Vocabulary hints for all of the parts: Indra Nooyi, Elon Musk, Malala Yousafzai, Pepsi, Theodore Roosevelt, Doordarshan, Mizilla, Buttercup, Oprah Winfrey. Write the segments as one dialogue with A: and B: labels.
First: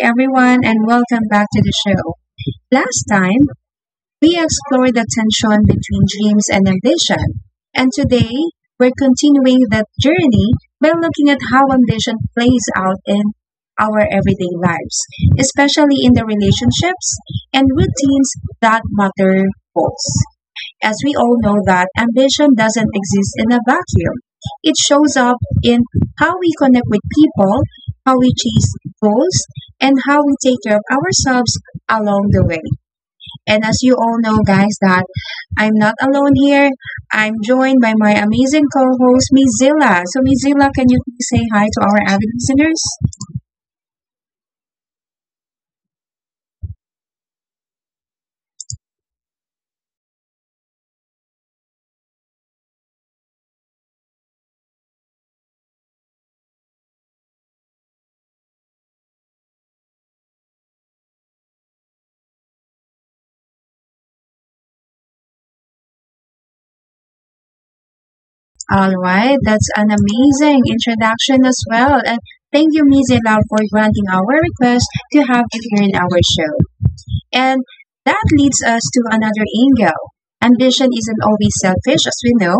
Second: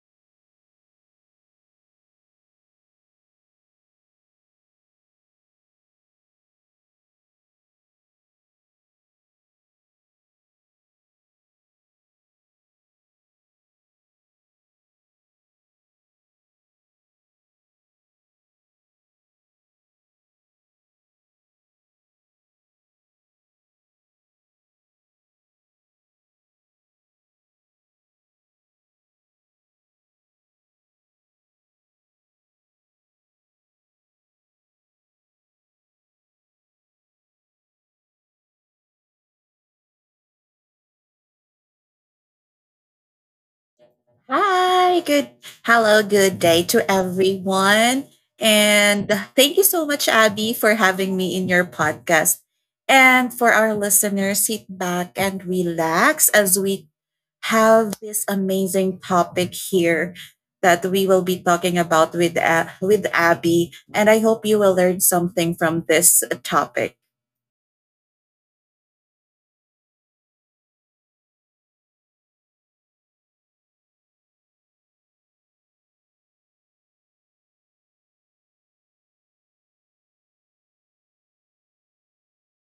A: everyone, and welcome back to the show. Last time, we explored the tension between dreams and ambition. And today, we're continuing that journey by looking at how ambition plays out in our everyday lives, especially in the relationships and routines that matter most, as we all know that ambition doesn't exist in a vacuum. It shows up in how we connect with people, how we chase goals, and how we take care of ourselves along the way. And as you all know, guys, that I'm not alone here. I'm joined by my amazing co-host, Mizilla. So, Mizilla, can you please say hi to our avid listeners?
B: Hi, good hello, good day to everyone. And thank you so much, Abby, for having me in your podcast. And for our listeners, sit back and relax as we have this amazing topic here that we will be talking about with Abby. And I hope you will learn something from this topic.
A: All right, that's an amazing introduction as well. And thank you, Mizilla, for granting our request to have you here in our show. And that leads us to another angle. Ambition isn't always selfish, as we know.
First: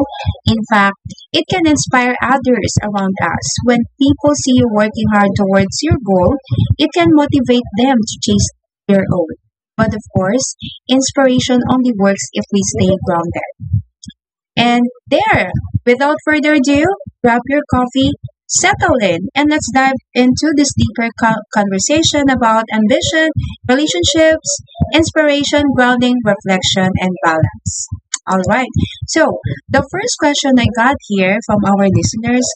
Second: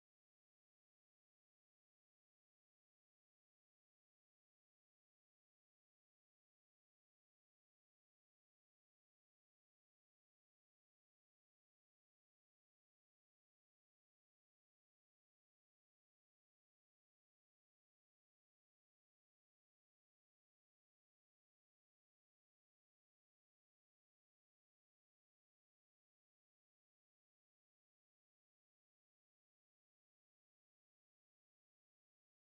A: In fact, it can inspire others around us. When people see you working hard towards your goal, it can motivate them to chase their own. But of course, inspiration only works if we stay grounded. And there, without further ado, grab your coffee, settle in, and let's dive into this deeper conversation about ambition, relationships, inspiration, grounding, reflection, and balance. All right. So, the first question I got here from our listeners,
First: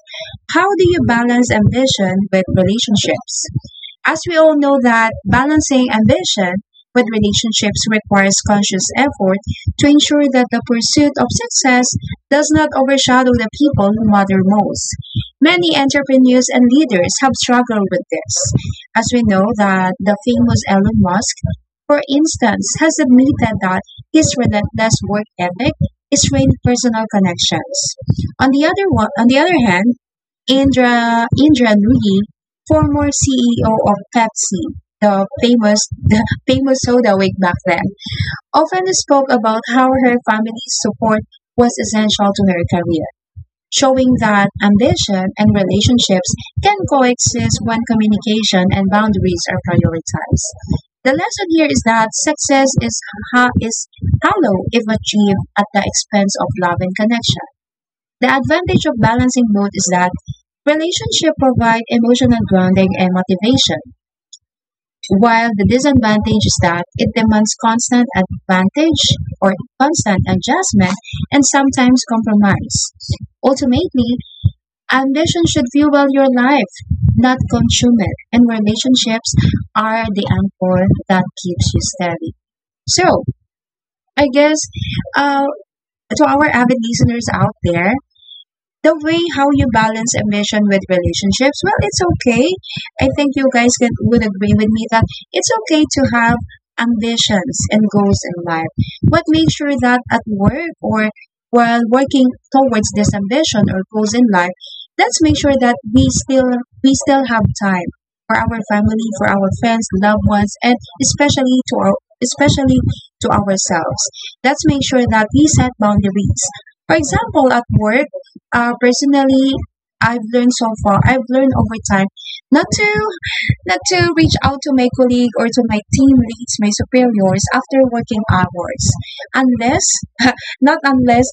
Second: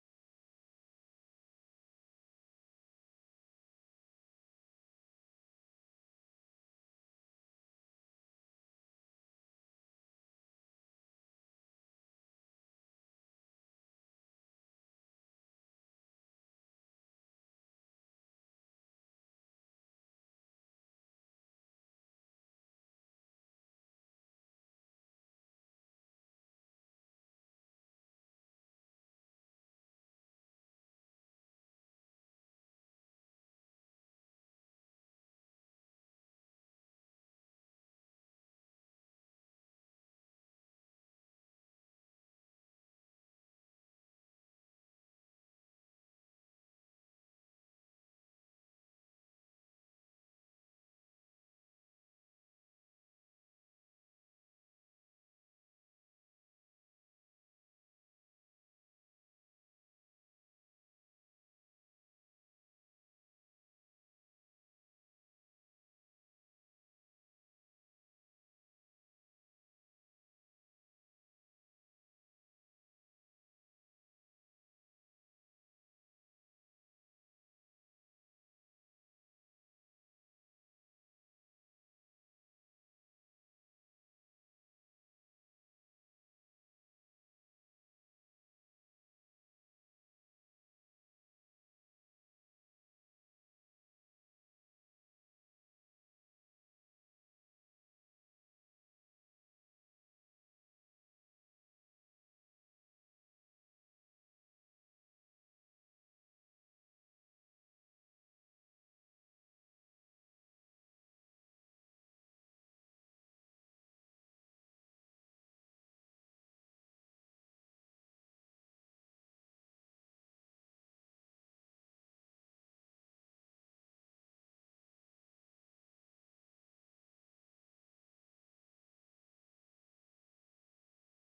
A: how do you balance ambition with relationships? As we all know that balancing ambition with relationships requires conscious effort to ensure that the pursuit of success does not overshadow the people who matter most. Many entrepreneurs and leaders have struggled with this, as we know that the famous Elon Musk, for instance, has admitted that his relentless work ethic is strained personal connections. On the other hand, Indra Nooyi, former CEO of Pepsi, the famous soda way back then, often spoke about how her family's support was essential to her career, showing that ambition and relationships can coexist when communication and boundaries are prioritized. The lesson here is that success is, is hollow if achieved at the expense of love and connection. The advantage of balancing both is that relationships provide emotional grounding and motivation, while the disadvantage is that it demands constant advantage or constant adjustment and sometimes compromise. Ultimately, ambition should fuel your life, not consume it, and relationships are the anchor that keeps you steady. So, I guess uh, to our avid listeners out there, the way how you balance ambition with relationships, well, it's okay. I think you guys can, would agree with me that it's okay to have ambitions and goals in life, but make sure that at work or while working towards this ambition or goals in life, let's make sure that we still have time for our family, for our friends, loved ones, and especially to our, especially to ourselves. Let's make sure that we set boundaries. For example, at work, personally, I've learned so far, I've learned over time not to, not to reach out to my colleague or to my team leads, my superiors after working hours, unless, not unless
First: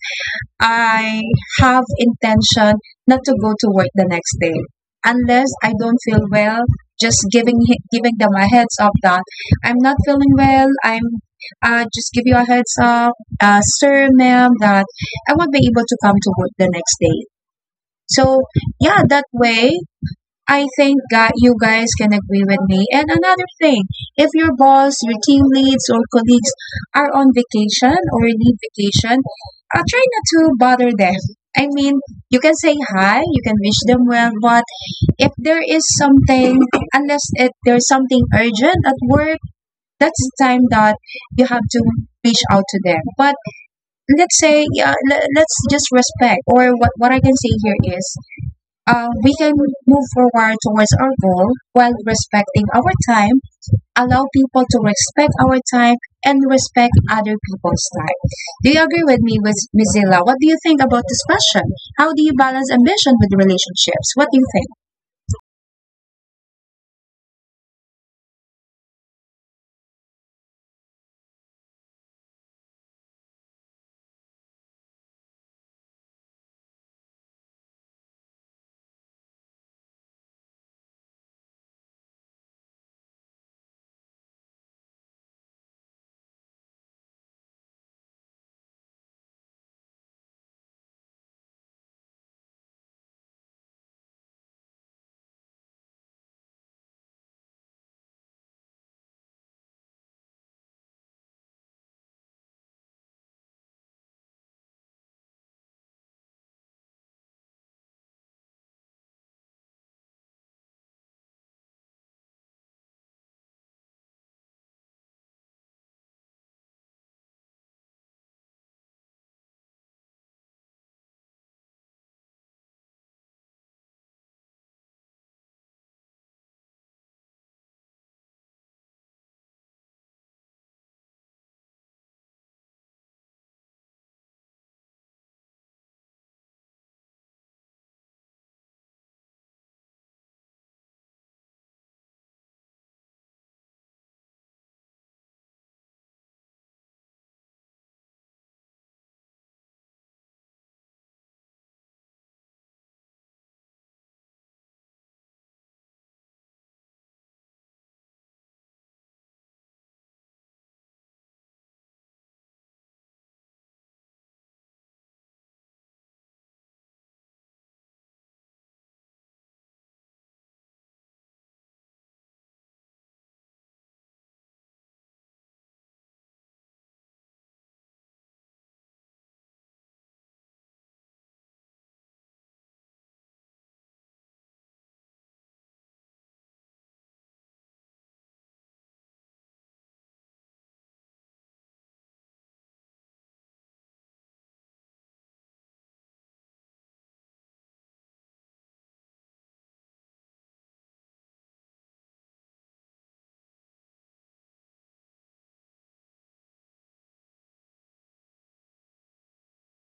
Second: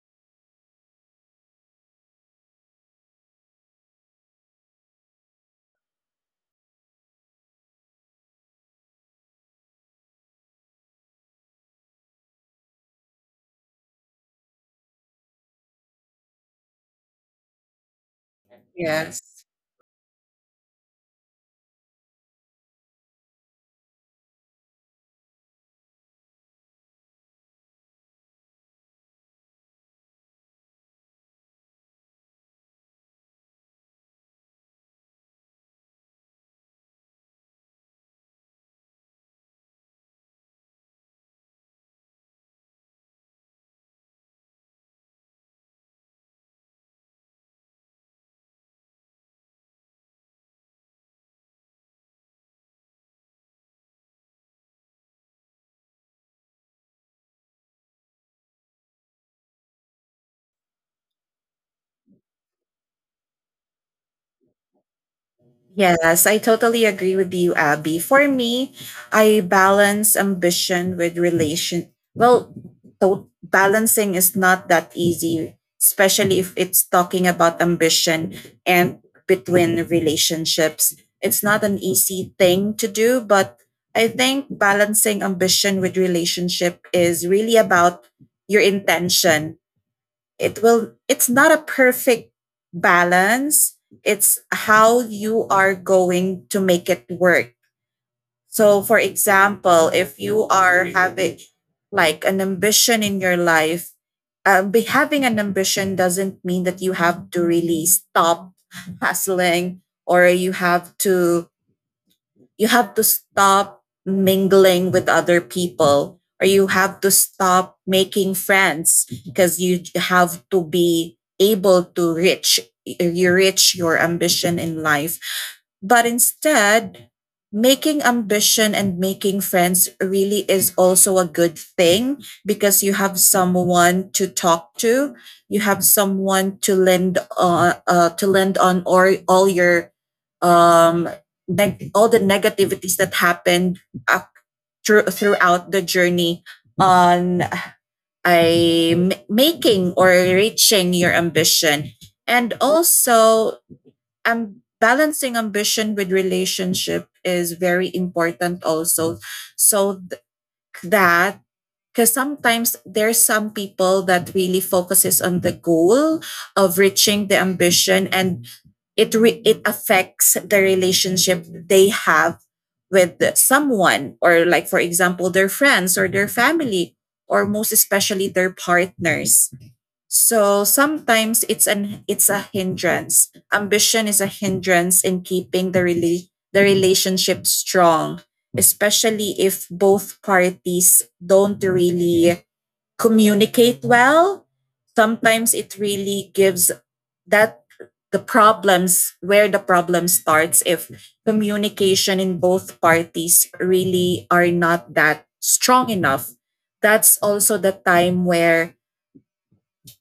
A: I have intention not to go to work the next day, unless I don't feel well. Just giving giving them a heads up that I'm not feeling well. I'm, just give you a heads up, sir, ma'am, that I won't be able to come to work the next day. So yeah, that
B: Yes.
A: way I think that you guys can agree with me. And another thing, if your boss, your team leads or colleagues are on vacation or need vacation, try not to bother them. I mean, you can say hi, you can wish them well, but if there is something, unless it, there's something urgent at work, that's the time that you have to reach out to them. But let's say, yeah, let's just respect, or what I can say here is, we can move forward towards our goal while respecting our time, allow people to respect our time, and respect other people's time. Do you agree with me, with Ms. Zilla? What do you think about this question? How do you balance ambition with relationships? What do you think?
B: Yes, I totally agree with you, Abby. For me, I balance ambition with relation. Well, balancing is not that easy, especially if it's talking about ambition and between relationships. It's not an easy thing to do, but I think balancing ambition with relationship is really about your intention it's not a perfect balance, it's how you are going to make it work. So for example, if you are having like an ambition in your life, be having an ambition doesn't mean that you have to really stop hustling, or you have to stop mingling with other people, or you have to stop making friends, because you have to be able to reach your ambition in life. But instead, making ambition and making friends really is also a good thing because you have someone to talk to, you have someone to lend to lend on, or all your um all the negativities that happened, uh, throughout the journey on making or reaching your ambition. And also, balancing ambition with relationship is very important also, so th- that because sometimes there's some people that really focuses on the goal of reaching the ambition, and it affects the relationship they have with someone, or like for example their friends or their family, or most especially their partners. So sometimes it's a hindrance. Ambition is a hindrance in keeping the relationship strong, especially if both parties don't really communicate well. Sometimes it really gives that the problems, where the problem starts if communication in both parties really are not that strong enough. That's also the time where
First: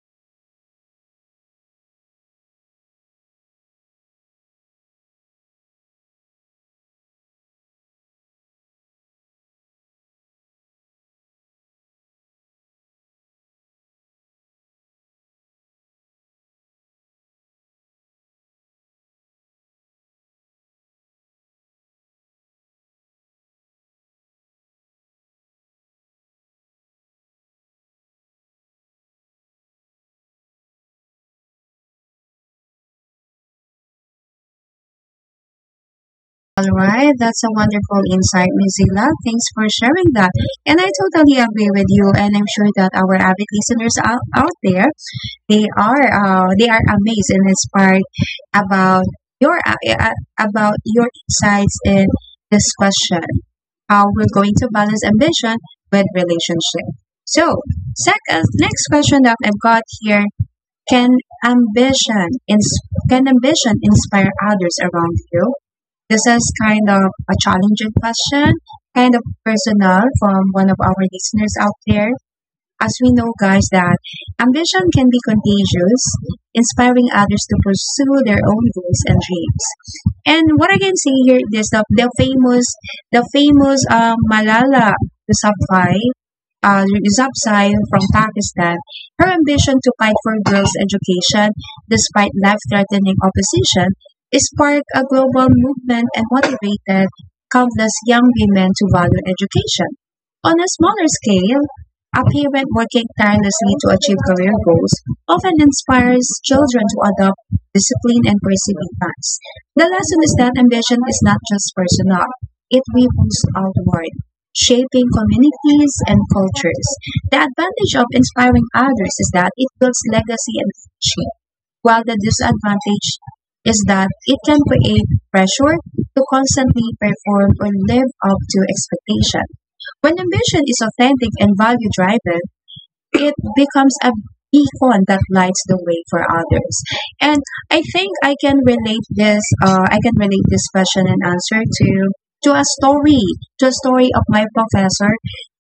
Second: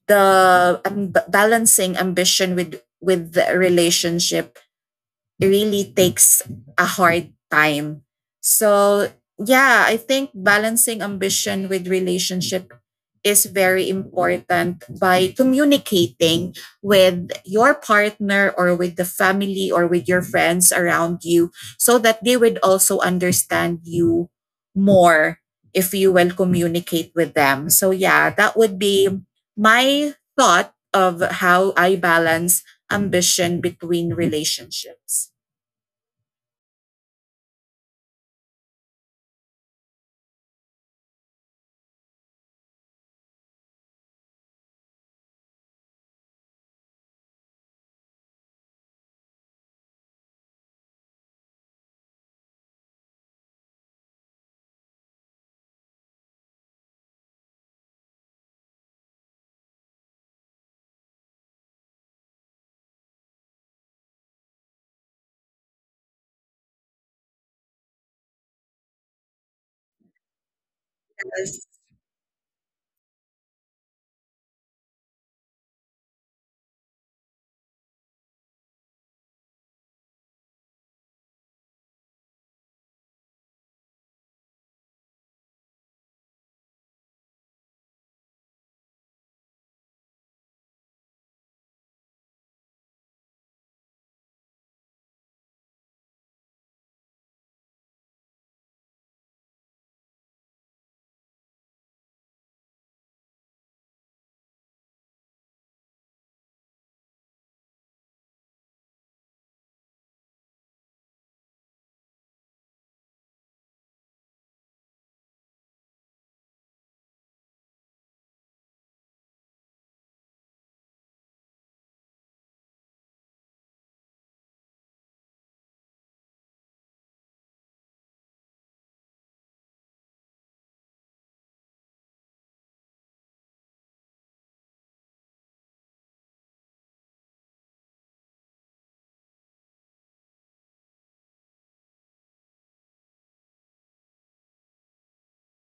B: the balancing ambition with the relationship really takes a hard time. So, yeah, I think balancing ambition with relationship is very important by communicating with your partner, or with the family, or with your friends around you, so that they would also understand you more if you will communicate with them. So, yeah, that would be my thought of how I balance ambition between relationships.
A: All right, that's a wonderful insight, Ms. Zilla. Thanks for sharing that. And I totally agree with you, and I'm sure that our avid listeners out there, they are, they are amazed and inspired about your about your insights in this question, how we're going to balance ambition with relationship. So, second next question that I've got here, can ambition can ambition inspire others around you? This is kind of a challenging question, kind of personal, from one of our listeners
B: Yes,
A: out there. As we know, guys, that ambition can be contagious, inspiring others to pursue their own goals and dreams. And what I can say here is the famous Malala Yousafzai, Yousafzai from Pakistan. Her ambition to fight for girls' education, despite life-threatening opposition, sparked a global movement and motivated countless young women to value education. On a smaller scale, a parent working tirelessly to achieve career goals often inspires children to adopt discipline and perseverance. The lesson is that ambition is not just personal, it ripples outward, shaping communities and cultures. The advantage of inspiring others is that it builds legacy and friendship, while the disadvantage is that it can create pressure to constantly perform or live up to expectation. When ambition is authentic and value driven, it becomes a beacon that lights the way for others. And I think I can relate this. I can relate this question and answer to, to a story, to a story of my professor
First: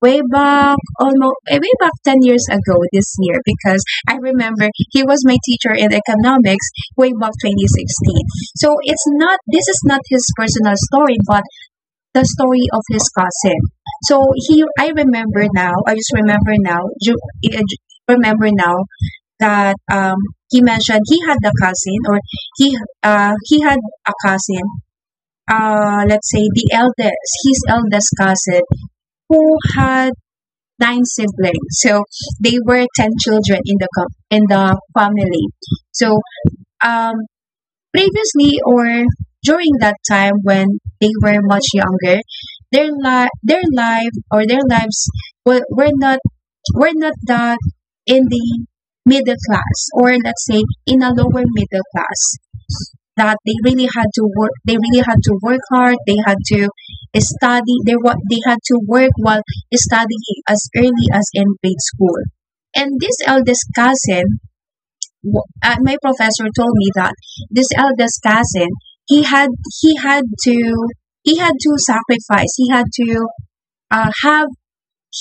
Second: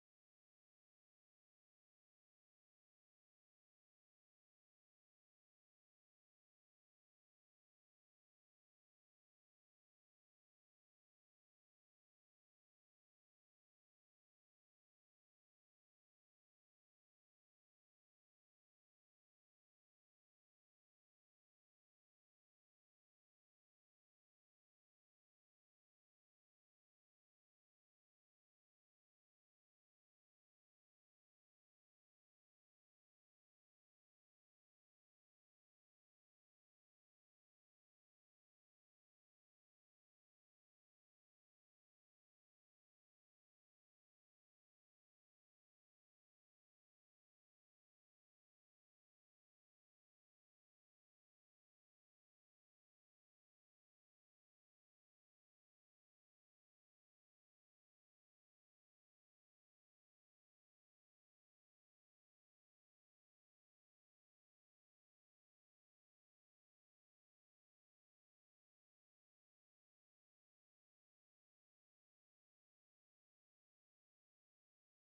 A: way back almost, way back 10 years ago this year, because I remember he was my teacher in economics way back 2016. So it's not, this is not his personal story, but the story of his cousin. So he, I remember now. I just remember now. Eh, Remember now that he mentioned he had a cousin, or he, he had a cousin. Let's say the eldest, his eldest cousin, who had nine siblings. So they were ten children in the in the family. So um, previously or during that time when they were much younger, their their life or their lives were not, were not that in the middle class, or let's say in a lower middle class, that they really had to work, they really had to work hard, they had to study, they what, they had to work while studying as early as in grade school. And this eldest cousin, well, my professor told me that this eldest cousin, he had, he had to, he had to sacrifice, he had to, have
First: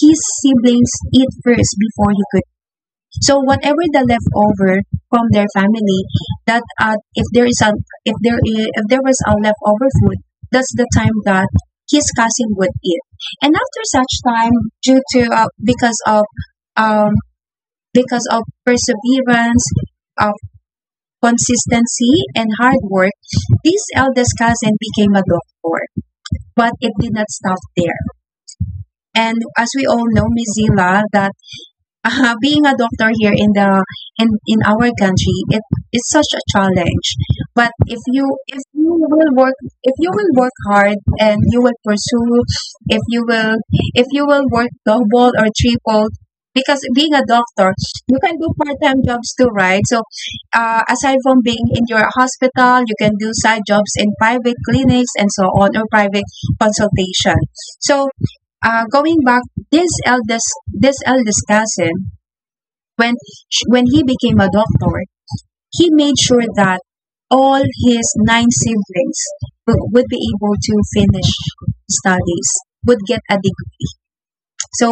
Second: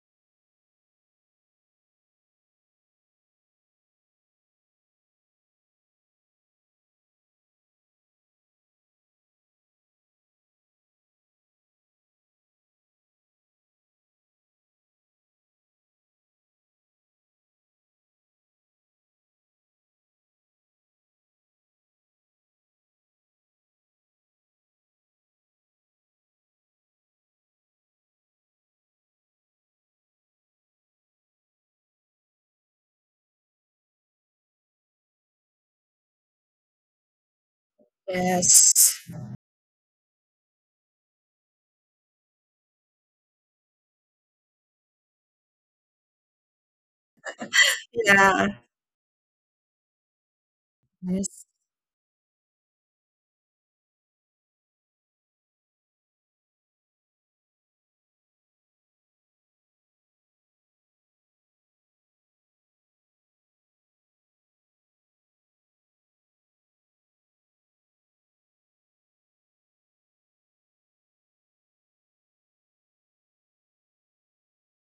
A: his siblings eat first before he could, so whatever the leftover from their family, that if there is a, if there is, if there was a leftover food, that's the time that his cousin would eat. And after such time, due to um, because of perseverance, uh, consistency, and hard work, this eldest cousin became a doctor. But it did not stop there. And as we all know, Mizila, the, being a doctor here in the, in our country, it is such a challenge. But if you, if you
B: yes.
A: will work, if you will work hard and you will pursue, if you will, if you will work double or triple, because being a doctor, you can do
B: Yeah.
A: part-time jobs too, right? So, aside from
B: Yes,
A: being in your hospital, you can do side jobs in private clinics and so on, or private consultation. So, going back, this eldest cousin, when when he became a doctor, he made sure that all his nine siblings would be able to finish studies, would get a degree. So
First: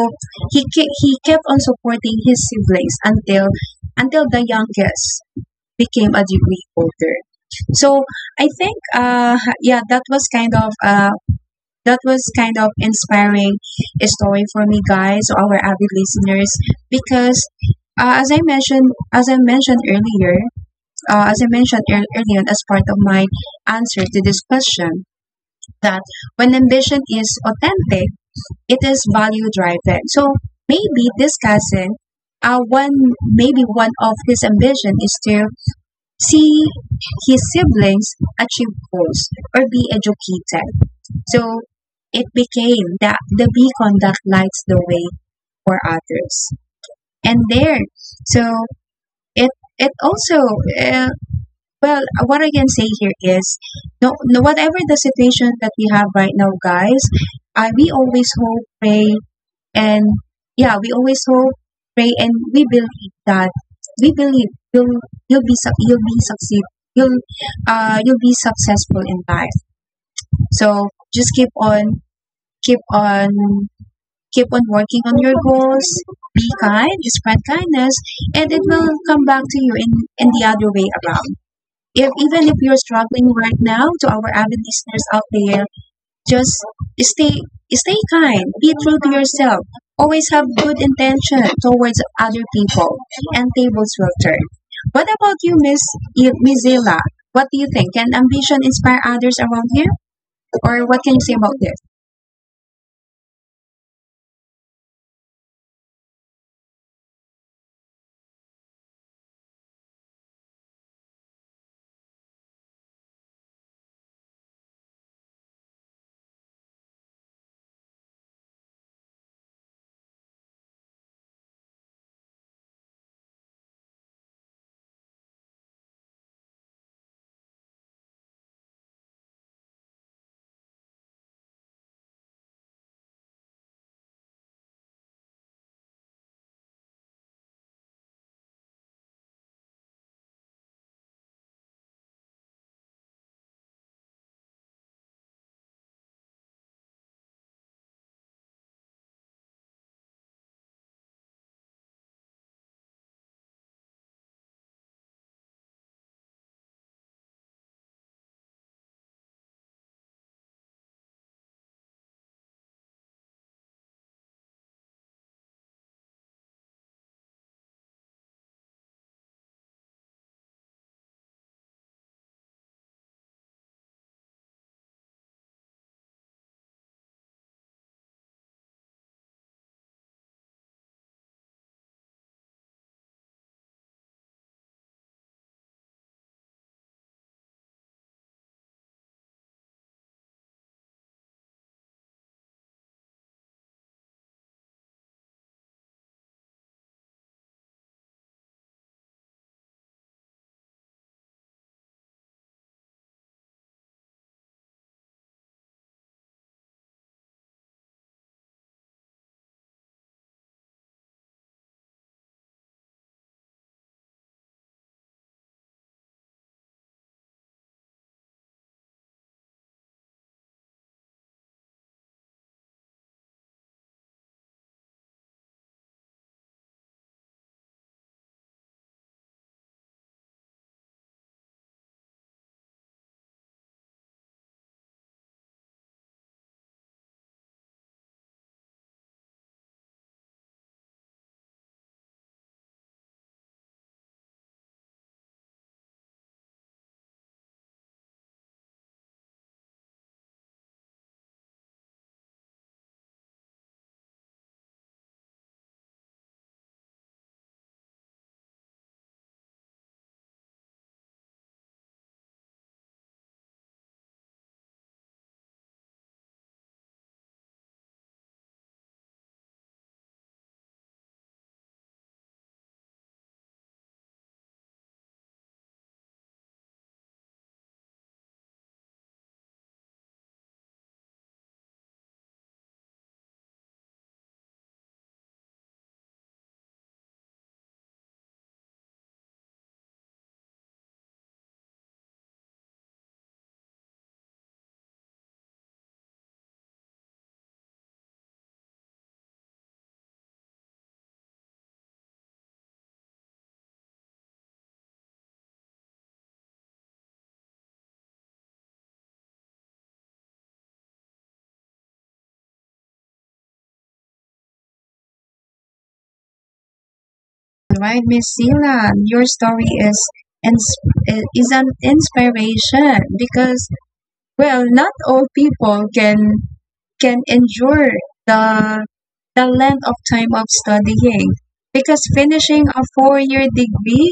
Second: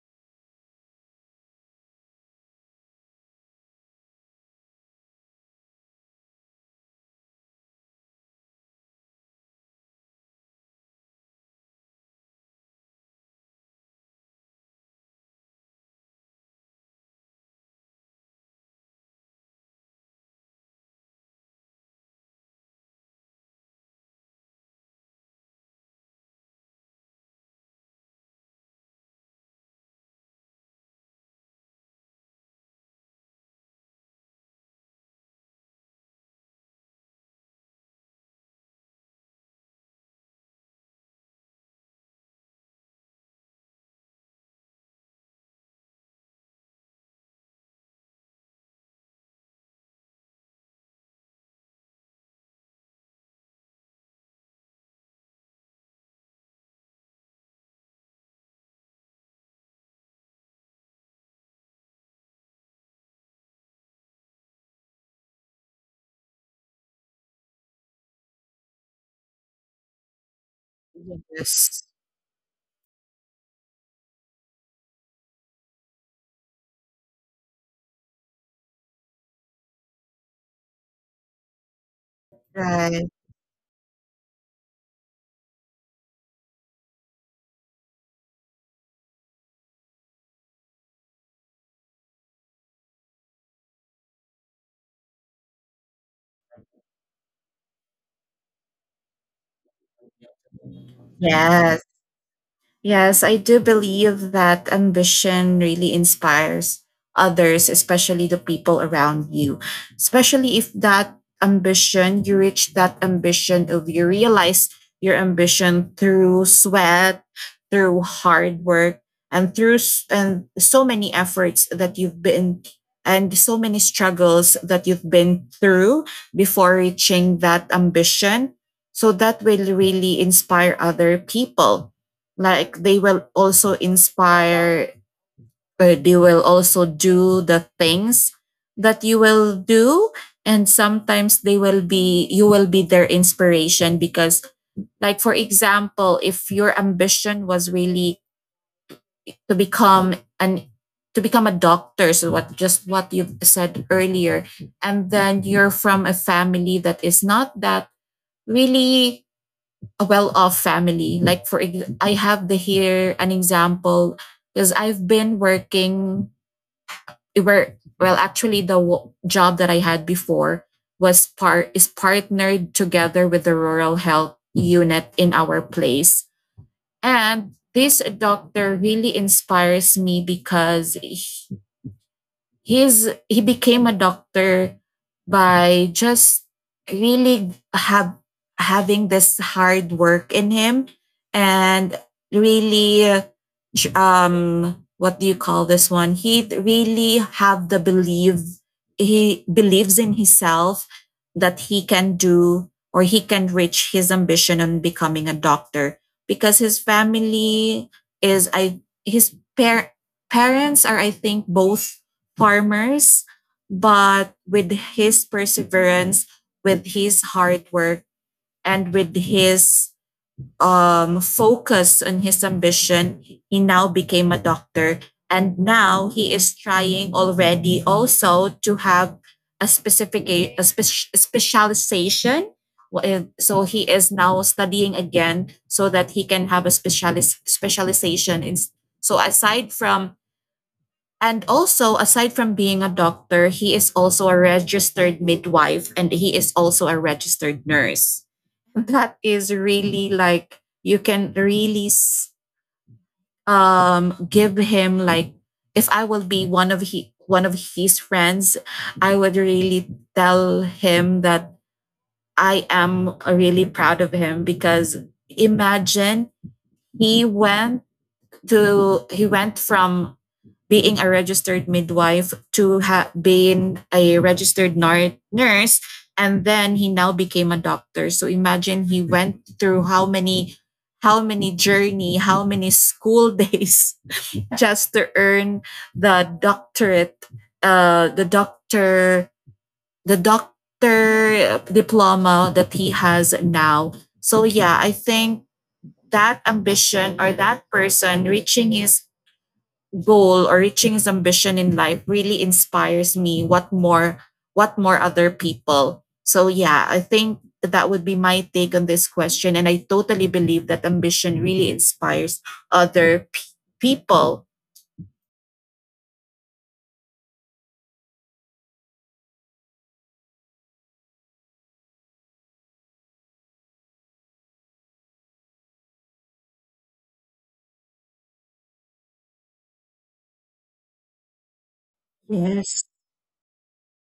A: he he kept on supporting his siblings until the youngest became a degree holder. So I think, yeah, that was kind of, that was kind of inspiring story for me, guys, our avid listeners. Because, as I mentioned, as I mentioned earlier, as I mentioned earlier as part of my answer to this question, that when ambition is authentic, it is value driven. So maybe this cousin, one, maybe one of his ambition is to see his siblings achieve goals or be educated. So it became that the beacon conduct lights the way for others. And there, so it it also, uh, well, what I can say here is no, no, whatever the situation that we have right now, guys, we always hope, pray, and yeah, we always hope, pray, and we believe that, we believe you'll be you'll be succeed, you'll, you'll be successful in life. So just
B: yes.
A: keep on keep on working on your goals. Be kind, spread kindness, and it will come back to you in the other way around. If even if you're
B: Right.
A: struggling right now, to our avid listeners out there, just stay stay kind, be true to yourself. Always have good intention towards other people, and tables will turn. What about you, Miss Mizela? What do you think? Can ambition inspire others around here, or what can you say about this?
B: Yes. Yes, I do believe that ambition really inspires others, especially the people around you. Especially if that ambition, you reach that ambition of you realize your ambition through sweat, through hard work, and through s- and so many efforts that you've been and so many struggles that you've been through before reaching that ambition. So that will really inspire other people, like they will also inspire, or they will also do the things that you will do. And sometimes they will be you will be their inspiration, because like for example, if your ambition was really to become an to become a doctor, so what just what you said earlier, and then you're from a family that is not that really a well-off family. Like I have the here an example, because I've been working where, well actually job that I had before was partnered together with the rural health unit in our place. And this doctor really inspires me because he became a doctor by just really have having this hard work in him, and really what do you call this one, he really have the belief, he believes in himself that he can do, or he can reach his ambition on becoming a doctor. Because his family is I his parents are, I think, both farmers, but with his perseverance, with his hard work, and with his focus on his ambition, he now became a doctor. And now he is trying already also to have a specific a spe- specialization. Well, so he is now studying again so that he can have a specialization. So aside from and also, aside from being a doctor, he is also a registered midwife, and he is also a registered nurse. That is really like, you can really give him like, if I will be one of his friends, I would really tell him that I am really proud of him, because imagine he went to he went from being a registered midwife to being a registered nurse, and then he now became a doctor. So imagine he went through how many journey, how many school days just to earn the doctorate, uh the doctor the doctor diploma that he has now. So yeah, I think that ambition, or that person reaching his goal or reaching his ambition in life really inspires me, what more other people. So yeah, I think that would be my take on this question, and I totally believe that ambition really inspires other people.
A: Right, Miss Sila? Your story ins- is an inspiration because, well, not all people can endure the the length of time of studying, because finishing
B: Yes.
A: a 4 year degree,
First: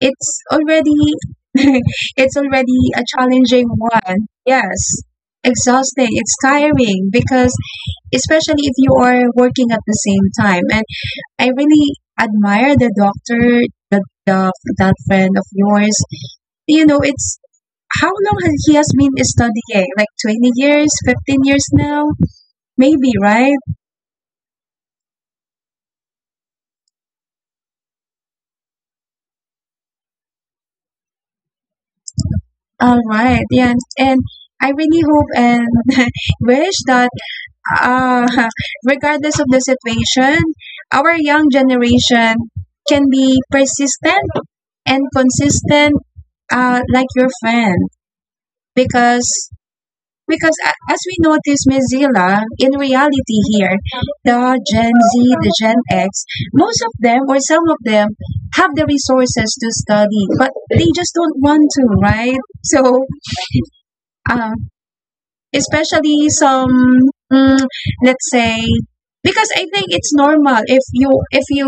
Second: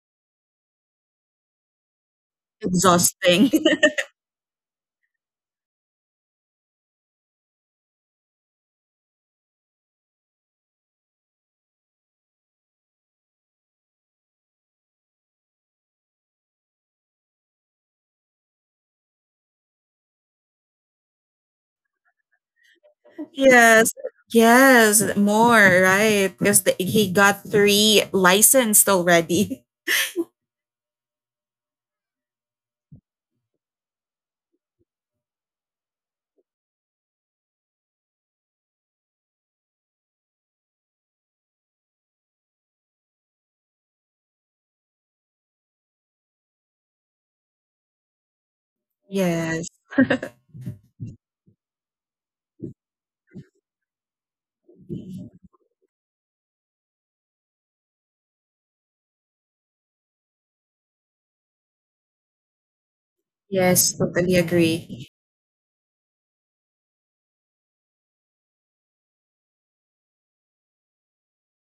A: it's already it's already a
B: Exhausting.
A: challenging one. Yes, exhausting. It's tiring because, especially if you are working at the same time. And I really admire the doctor, the that friend of yours. You know, it's, how long has he has been studying? Eh? Like 20 years, 15 years now, maybe, right?
B: Yes, yes, more, right? Because he got three licensed already.
A: All right, yeah, and I really hope and wish that, uh, regardless of the situation, our young generation can be persistent and consistent, like your friend, because,
B: Yes,
A: because as we notice, Ms. Zila, in reality here, the Gen Z, the Gen X, most of them or some of them have the resources to study, but they just don't want to, right? So
B: yes, totally
A: um,
B: agree.
A: especially some mm, let's say, because I think it's normal if you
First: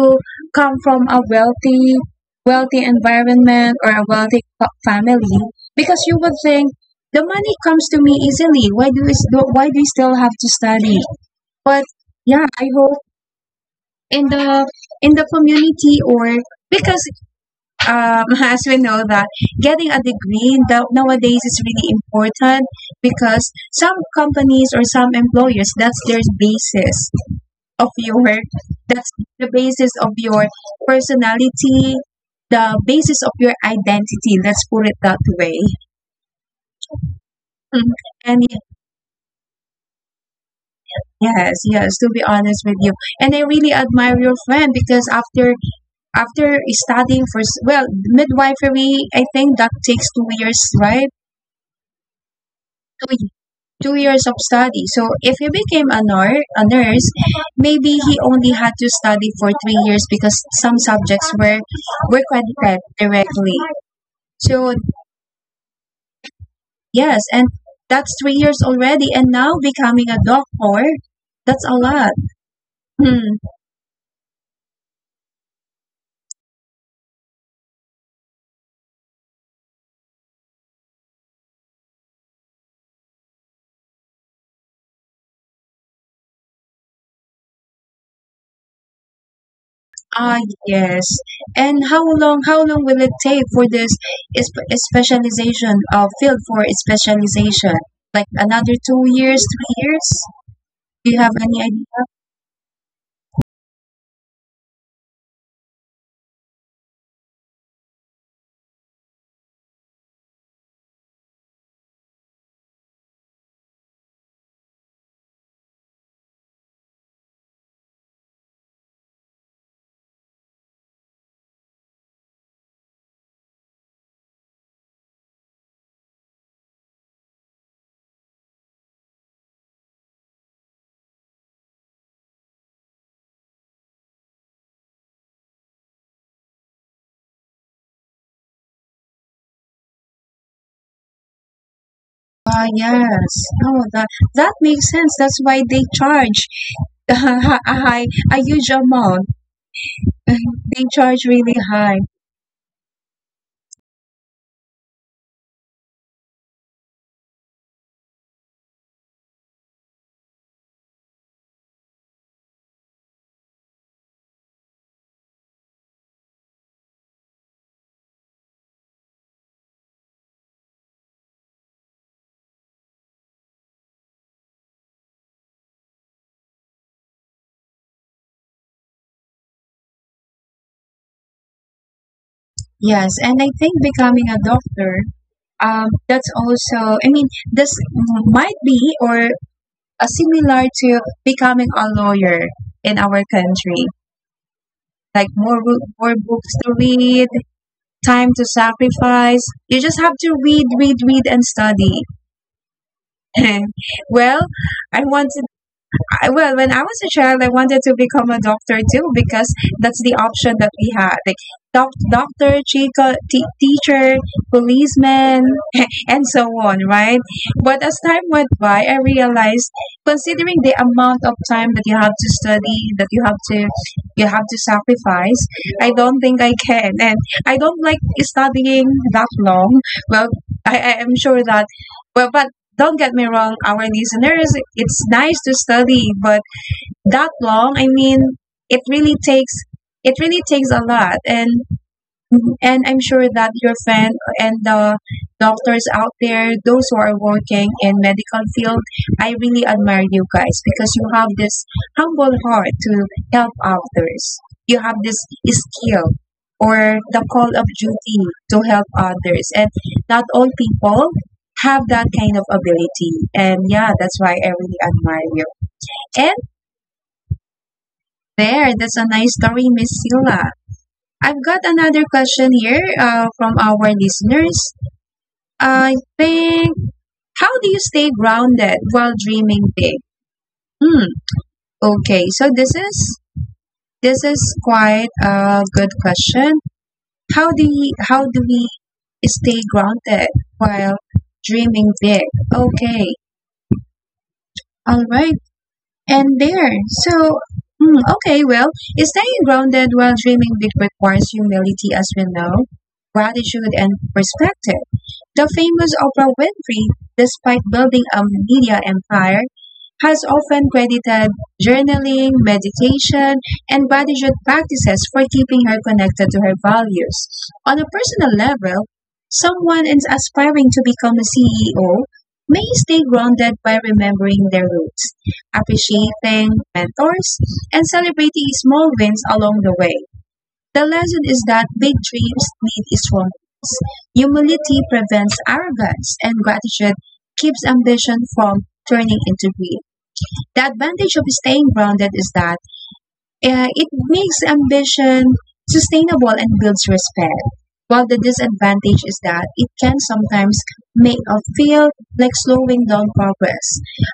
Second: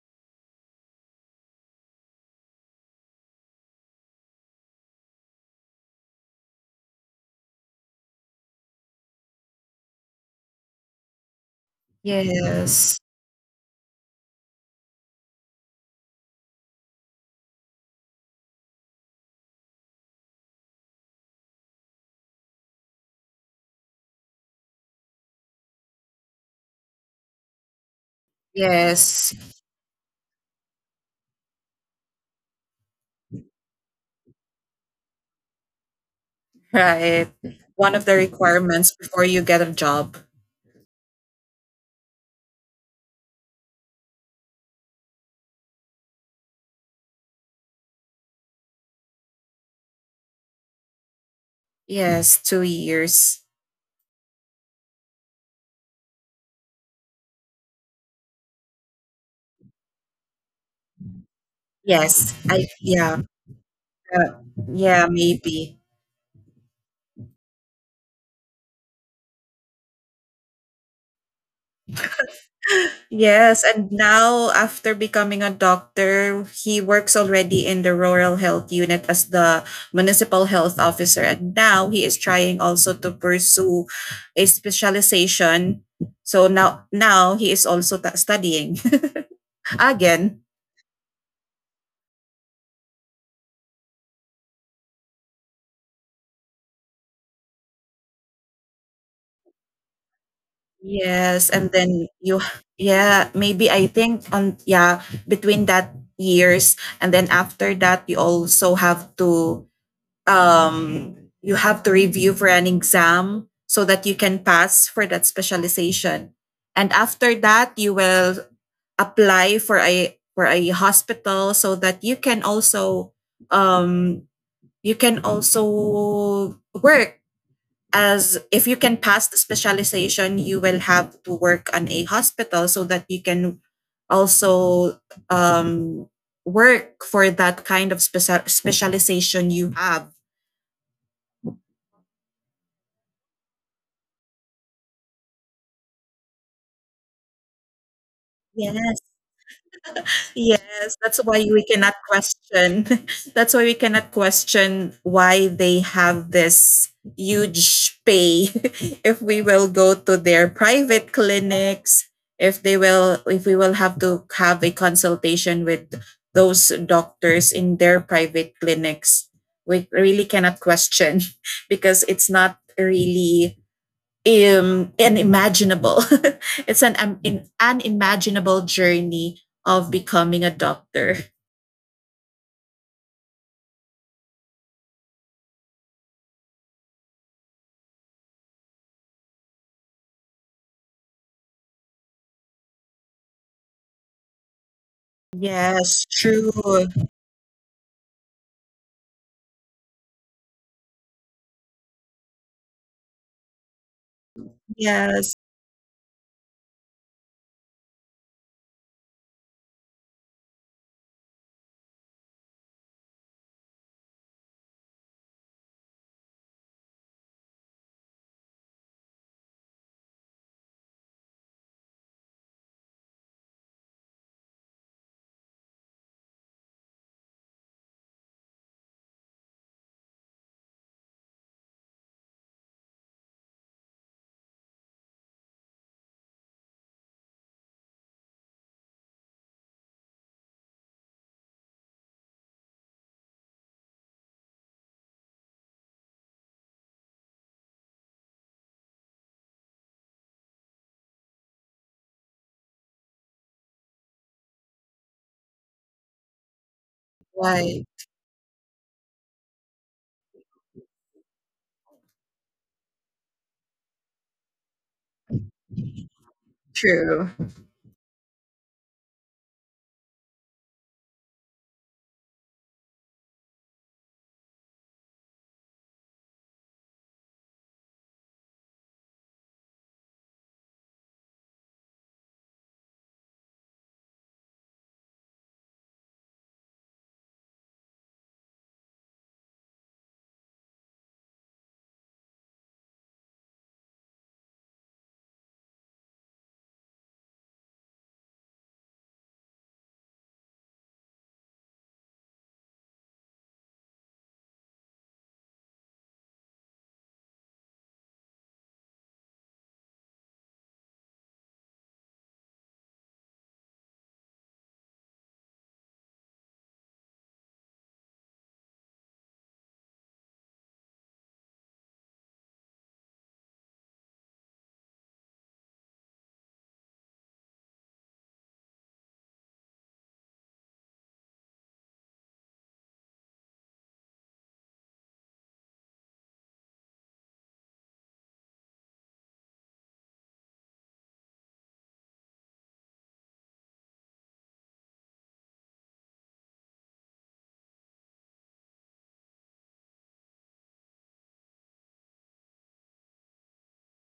A: come from a wealthy environment or a wealthy family, because you would think the money comes to me easily, why do why do we still have to study? But yeah, I hope
B: Yes,
A: in the in the community, or because, as we know that getting a degree that nowadays is really important, because some companies or some employers, that's their basis of your that's
B: yes,
A: the basis of your personality, the basis of your identity, let's put it that way.
B: right.
A: Mm.
B: One of the
A: And
B: requirements before you get a job.
A: yes, yes, to be honest with you. And I really admire your friend because after studying for well, midwifery I think that takes 2 years, right?
B: Yes, 2 years.
A: 2 years of study. So if he became a nurse, maybe he only had to study for 3 years because some subjects were
B: Yes, I,
A: credited
B: yeah,
A: directly.
B: uh,
A: So
B: yeah, maybe.
A: yes, and that's 3 years already, and now becoming a doctor, that's a lot. Hmm.
B: Yes, and now after becoming a doctor, he works already in the rural health unit as the municipal health officer. And now he is trying also to pursue a specialization. So now he is also studying
A: Ah,
B: again.
A: yes. And how long? How long will it take for this is- specialization, field for specialization? Like another 2 years, 3 years? Do you have
B: Yes,
A: any
B: and
A: idea?
B: then you yeah, maybe, I think on, yeah, between that years, and then after that you also have to um, you have to review for an exam so that you can pass for that specialization. And after that, you will apply for a hospital so that um, you can also work as, if you can pass the specialization, you will have to work on a hospital so that you can also um, work for that kind of specialization you have.
A: Ah, yes. Oh, that that makes sense. That's why they charge a high, a huge
B: Yes.
A: amount. They
B: Yes,
A: charge
B: that's why
A: really
B: we
A: high.
B: cannot question. That's why we cannot question why they have this huge pay if we will go to their private clinics, if we will have to have a consultation with those doctors in their private clinics. We really cannot question because it's not really unimaginable. Unimaginable journey of becoming a doctor.
A: Yes, and I think becoming a doctor, that's also. I mean, this might be, or similar to becoming a lawyer in our country. Like
B: Yes,
A: more books
B: true.
A: to read, time to sacrifice. You just have to read, read, read, and study. Well, I
B: Yes,
A: wanted well, when I was a child, I wanted to become a doctor too, because that's the option that we had. Like doctor, chica, teacher, policeman, and so on, right? But as time went by, I realized, considering the amount of time that you have to study, that you have to sacrifice, I don't think I can. And I don't like studying that long. Well, I am sure that, well, but don't get me wrong, our listeners, it's nice to study, but that long, I mean, it really takes it really takes a lot. And mhm. And I'm sure that your fan and the doctors out there, those who are working in medical field, I really admire you guys because you have this humble heart to help others. You have this skill or the call of
B: right.
A: duty to help others. And not all people have that kind of ability. And yeah, that's why I really admire you. And
B: True.
A: there, that's a nice story, Miss Sila. I've got another question here, from our listeners. I think, how do you stay grounded while dreaming big? Hmm. Okay. So this is quite a good question. How do how do we stay grounded while dreaming big? Okay. All right. And there. So. Hmm, okay, well, staying grounded while dreaming big requires humility, as we know, gratitude, and perspective. The famous Oprah Winfrey, despite building a media empire, has often credited journaling, meditation, and bodhicitta practices for keeping her connected to her values. On a personal level, someone is aspiring to become a CEO may stay grounded by remembering their roots, appreciating mentors, and celebrating small wins along the way. The lesson is that big dreams need small ones. Humility prevents arrogance, and gratitude keeps ambition from turning into greed. The advantage of staying grounded is that it makes ambition sustainable and builds respect. While the disadvantage is that it can sometimes make us feel like slowing down progress.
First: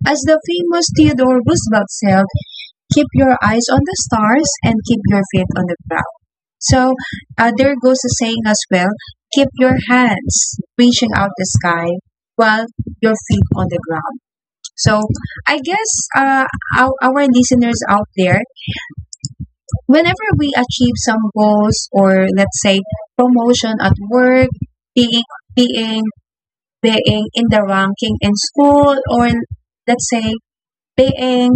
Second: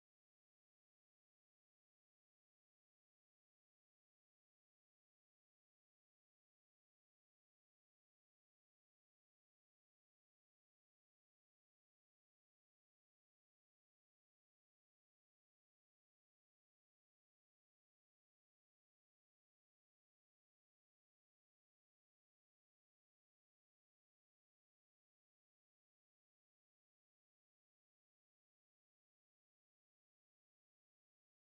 A: As the famous Theodore Roosevelt said, keep your eyes on the stars and keep your feet on the ground. So, there goes the saying as well, keep your hands reaching out the sky while your feet on the ground. So, I guess, our listeners out there, whenever we achieve some goals, or let's say promotion at work, being, being, being in the ranking in school, or let's say being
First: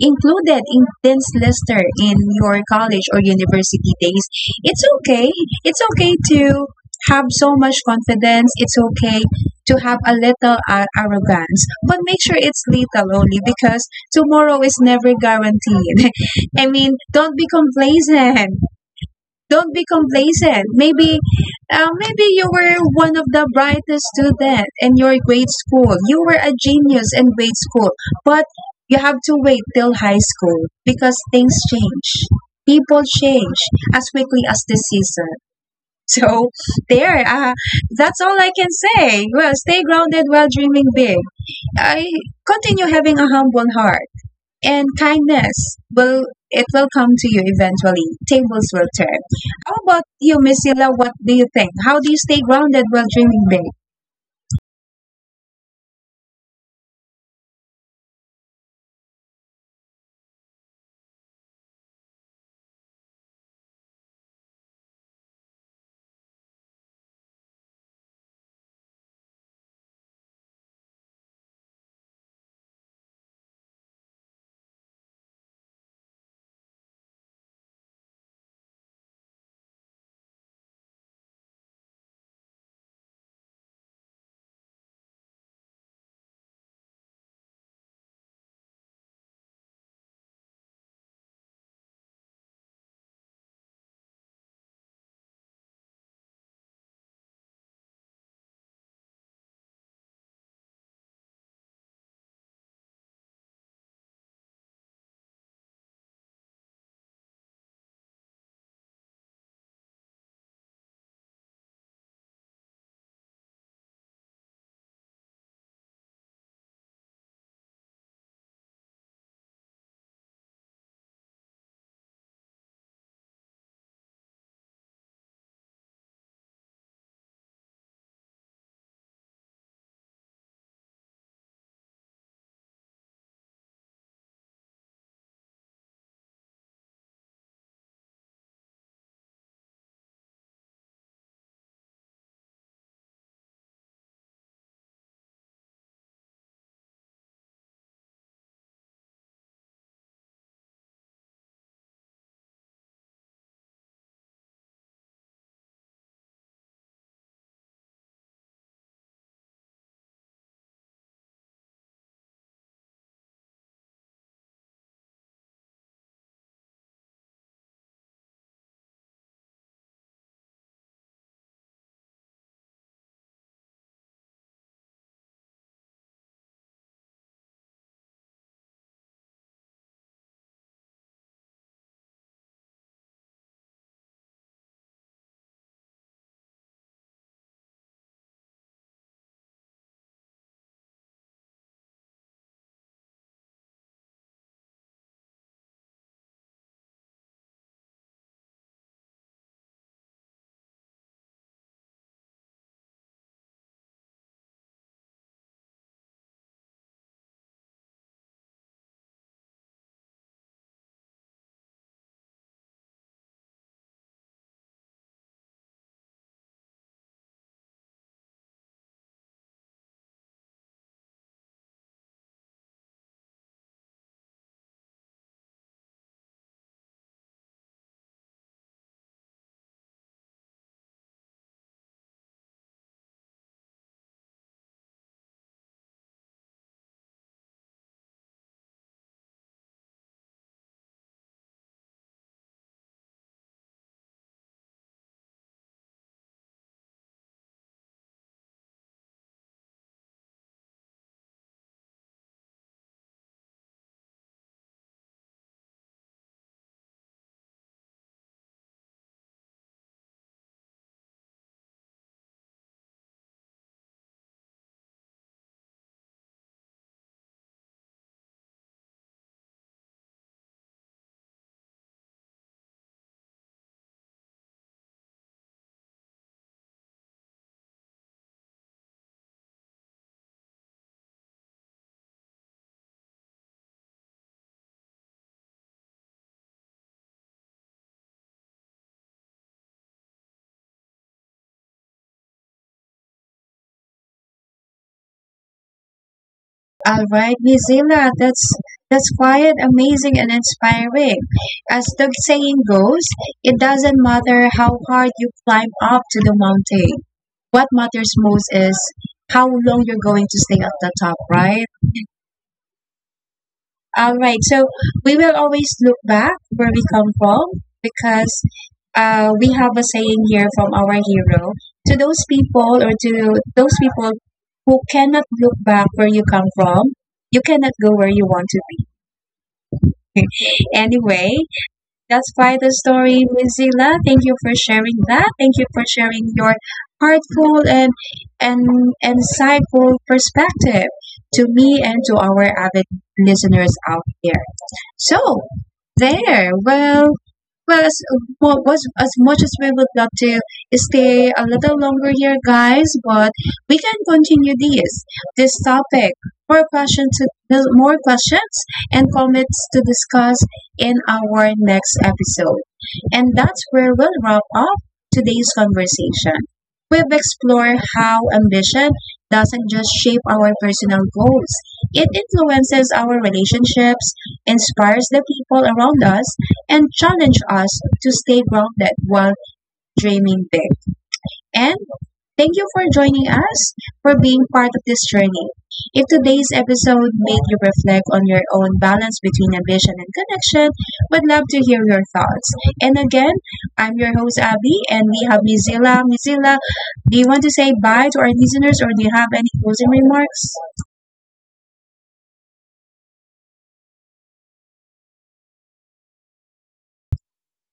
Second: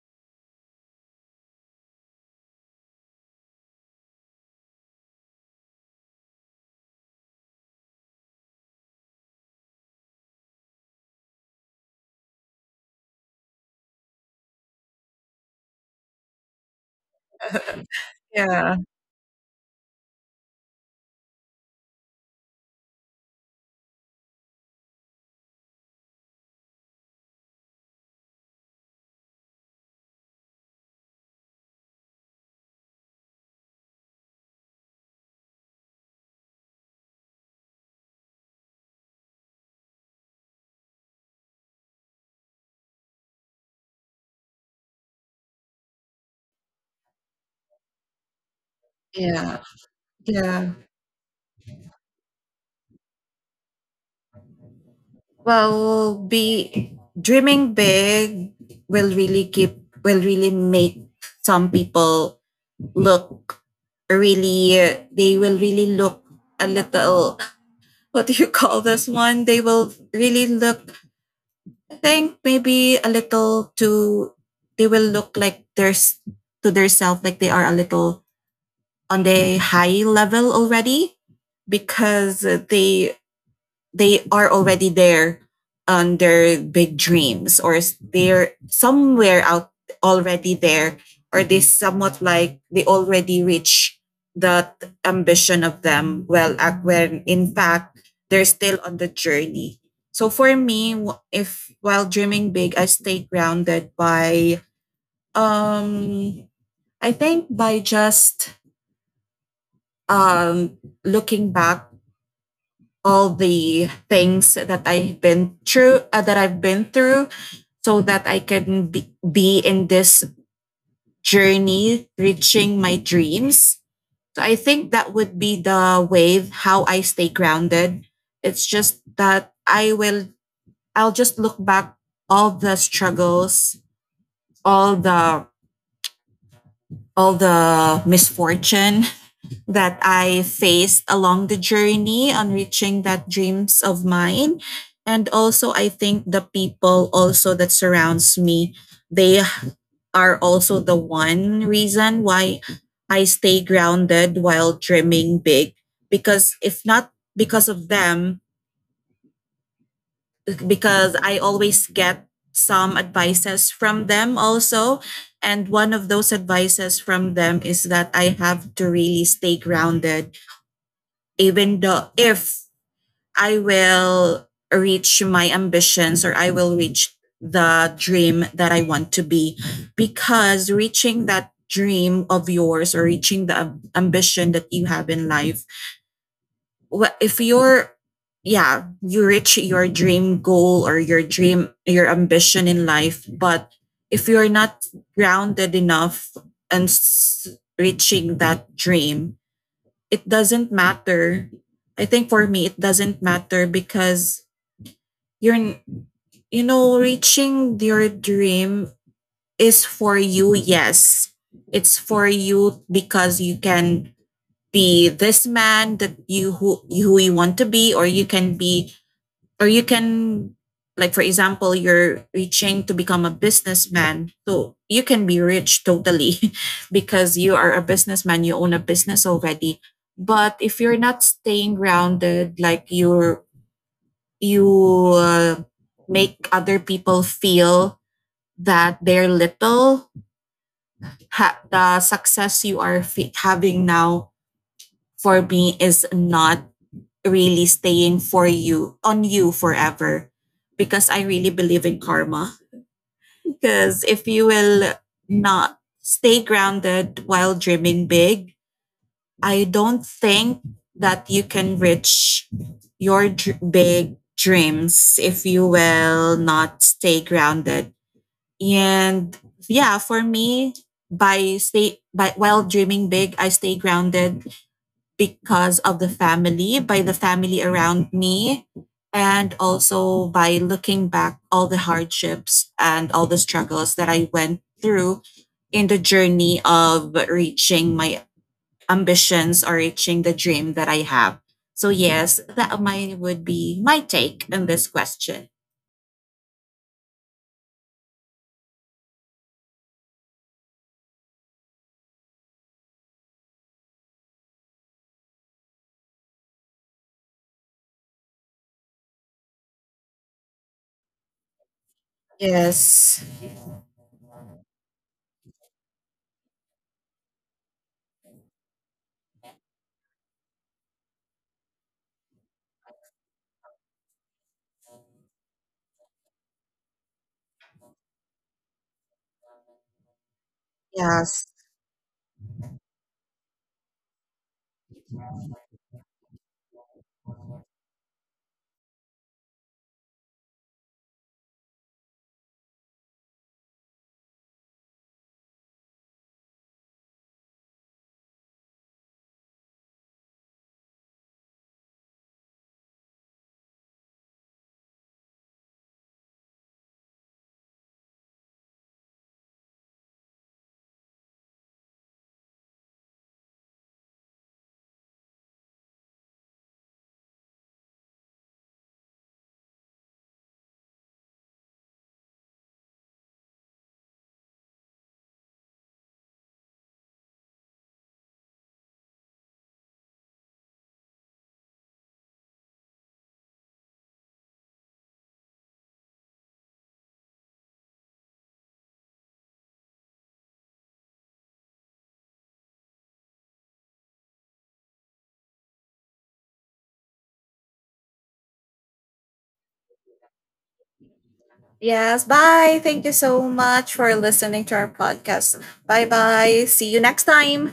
A: included in this lister in your college or university days, it's okay. It's okay to have so much confidence. It's okay to have a little arrogance, but make sure it's little only, because tomorrow is never guaranteed. I mean, don't be complacent.
B: Yeah,
A: Don't be complacent. Maybe, maybe you were one of the brightest student in your grade school. You were a genius in grade school, but you have to wait till high school because things change. People change as quickly as the season. So there, that's all I can say. Well, stay grounded while dreaming big. I continue having a humble heart, and kindness will, it will come to you eventually. Tables will turn.
B: yeah,
A: How about you, Miss
B: yeah.
A: Sila? What do you think? How do you stay grounded while dreaming big?
B: Well, be dreaming big will really keep will really make some people look, really they will really look a little, what do you call this one, they will really look, I think maybe a little too, they will look like there's to their self like they are a little on the high level already, because they are already there on their big dreams, or they're somewhere out already there, or they somewhat like they already reach that ambition of them. Well when in fact they're still on the journey. So for me, if while dreaming big, I stay grounded by um I think by just um looking back all the things that I've been through, so that I can be in this journey reaching my dreams. So I think that would be the way how I stay grounded. It's just that I'll just look back all the struggles, all the all the misfortune that I faced along the journey on reaching that dreams of mine. And also I think the people also that surrounds me, they are also the one reason why I stay grounded while dreaming big. Because if not because of them, because I always get some advices from them also. And one of those advices from them is that I have to really stay grounded, even though if I will reach my ambitions, or I will reach the dream that I want to be. Because reaching that dream of yours, or reaching the ambition that you have in life, if you're yeah, you reach your dream goal, or your dream, your ambition in life. But if you're not grounded enough and reaching that dream, it doesn't matter. I think for me, it doesn't matter because you're, n- you know, reaching your dream is for you, yes. It's for you because you can be this man that you who you want to be, or you can be, or you can, like for example, you're reaching to become a businessman, so you can be rich totally because you are a businessman, you own a business already. But if you're not staying grounded, like you're you uh, make other people feel that they're little, the success you are fe having now, for me is not really staying for you on you forever, because I really believe in karma. Because if you will not stay grounded while dreaming big, I don't think that you can reach your big dreams if you will not stay grounded. And yeah, for me, by stay by while dreaming big, I stay grounded because of the family, by the family around me, and also by looking back all the hardships and all the struggles that I went through in the journey of reaching my ambitions, or reaching the dream that I have. So yes, that my would be my take on this question.
A: All right, Miss Zila, that's quiet, amazing, and inspiring. As the saying goes, it doesn't matter how hard you climb up to the mountain. What matters most is how long you're going to stay at the top, right?
B: Yes.
A: All right. So we will always look back where we come from, because we have a saying here from our hero, to those people, or to those people who cannot look back where you come from, you cannot go where you want to be. Anyway,
B: Yes.
A: that's why the story, Ms. Zila. Thank you for sharing that. Thank you for sharing your heartful and insightful perspective to me and to our avid listeners out there. So there. Well, as, as much as we would love to stay a little longer here, guys, but we can continue this topic. More questions, and comments to discuss in our next episode. And that's where we'll wrap up today's conversation. We've explored how ambition doesn't just shape our personal goals; it influences our relationships, inspires the people around us, and challenges us to stay grounded while dreaming big. And thank you for joining us for being part of this journey. If today's episode made you reflect on your own balance between ambition and connection, would love to hear your thoughts. And again, I'm your host Abby, and we have Mizilla. Mizilla, do you want to say bye to our listeners, or do you have any closing remarks?
B: Yes. Bye. Thank you so much for listening to our podcast. Bye bye. See you next time.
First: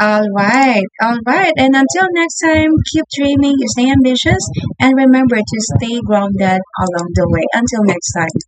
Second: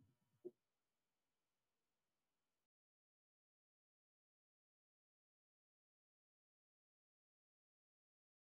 A: All right, all right. And until next time, keep dreaming, stay ambitious, and remember to stay grounded along the way. Until next time.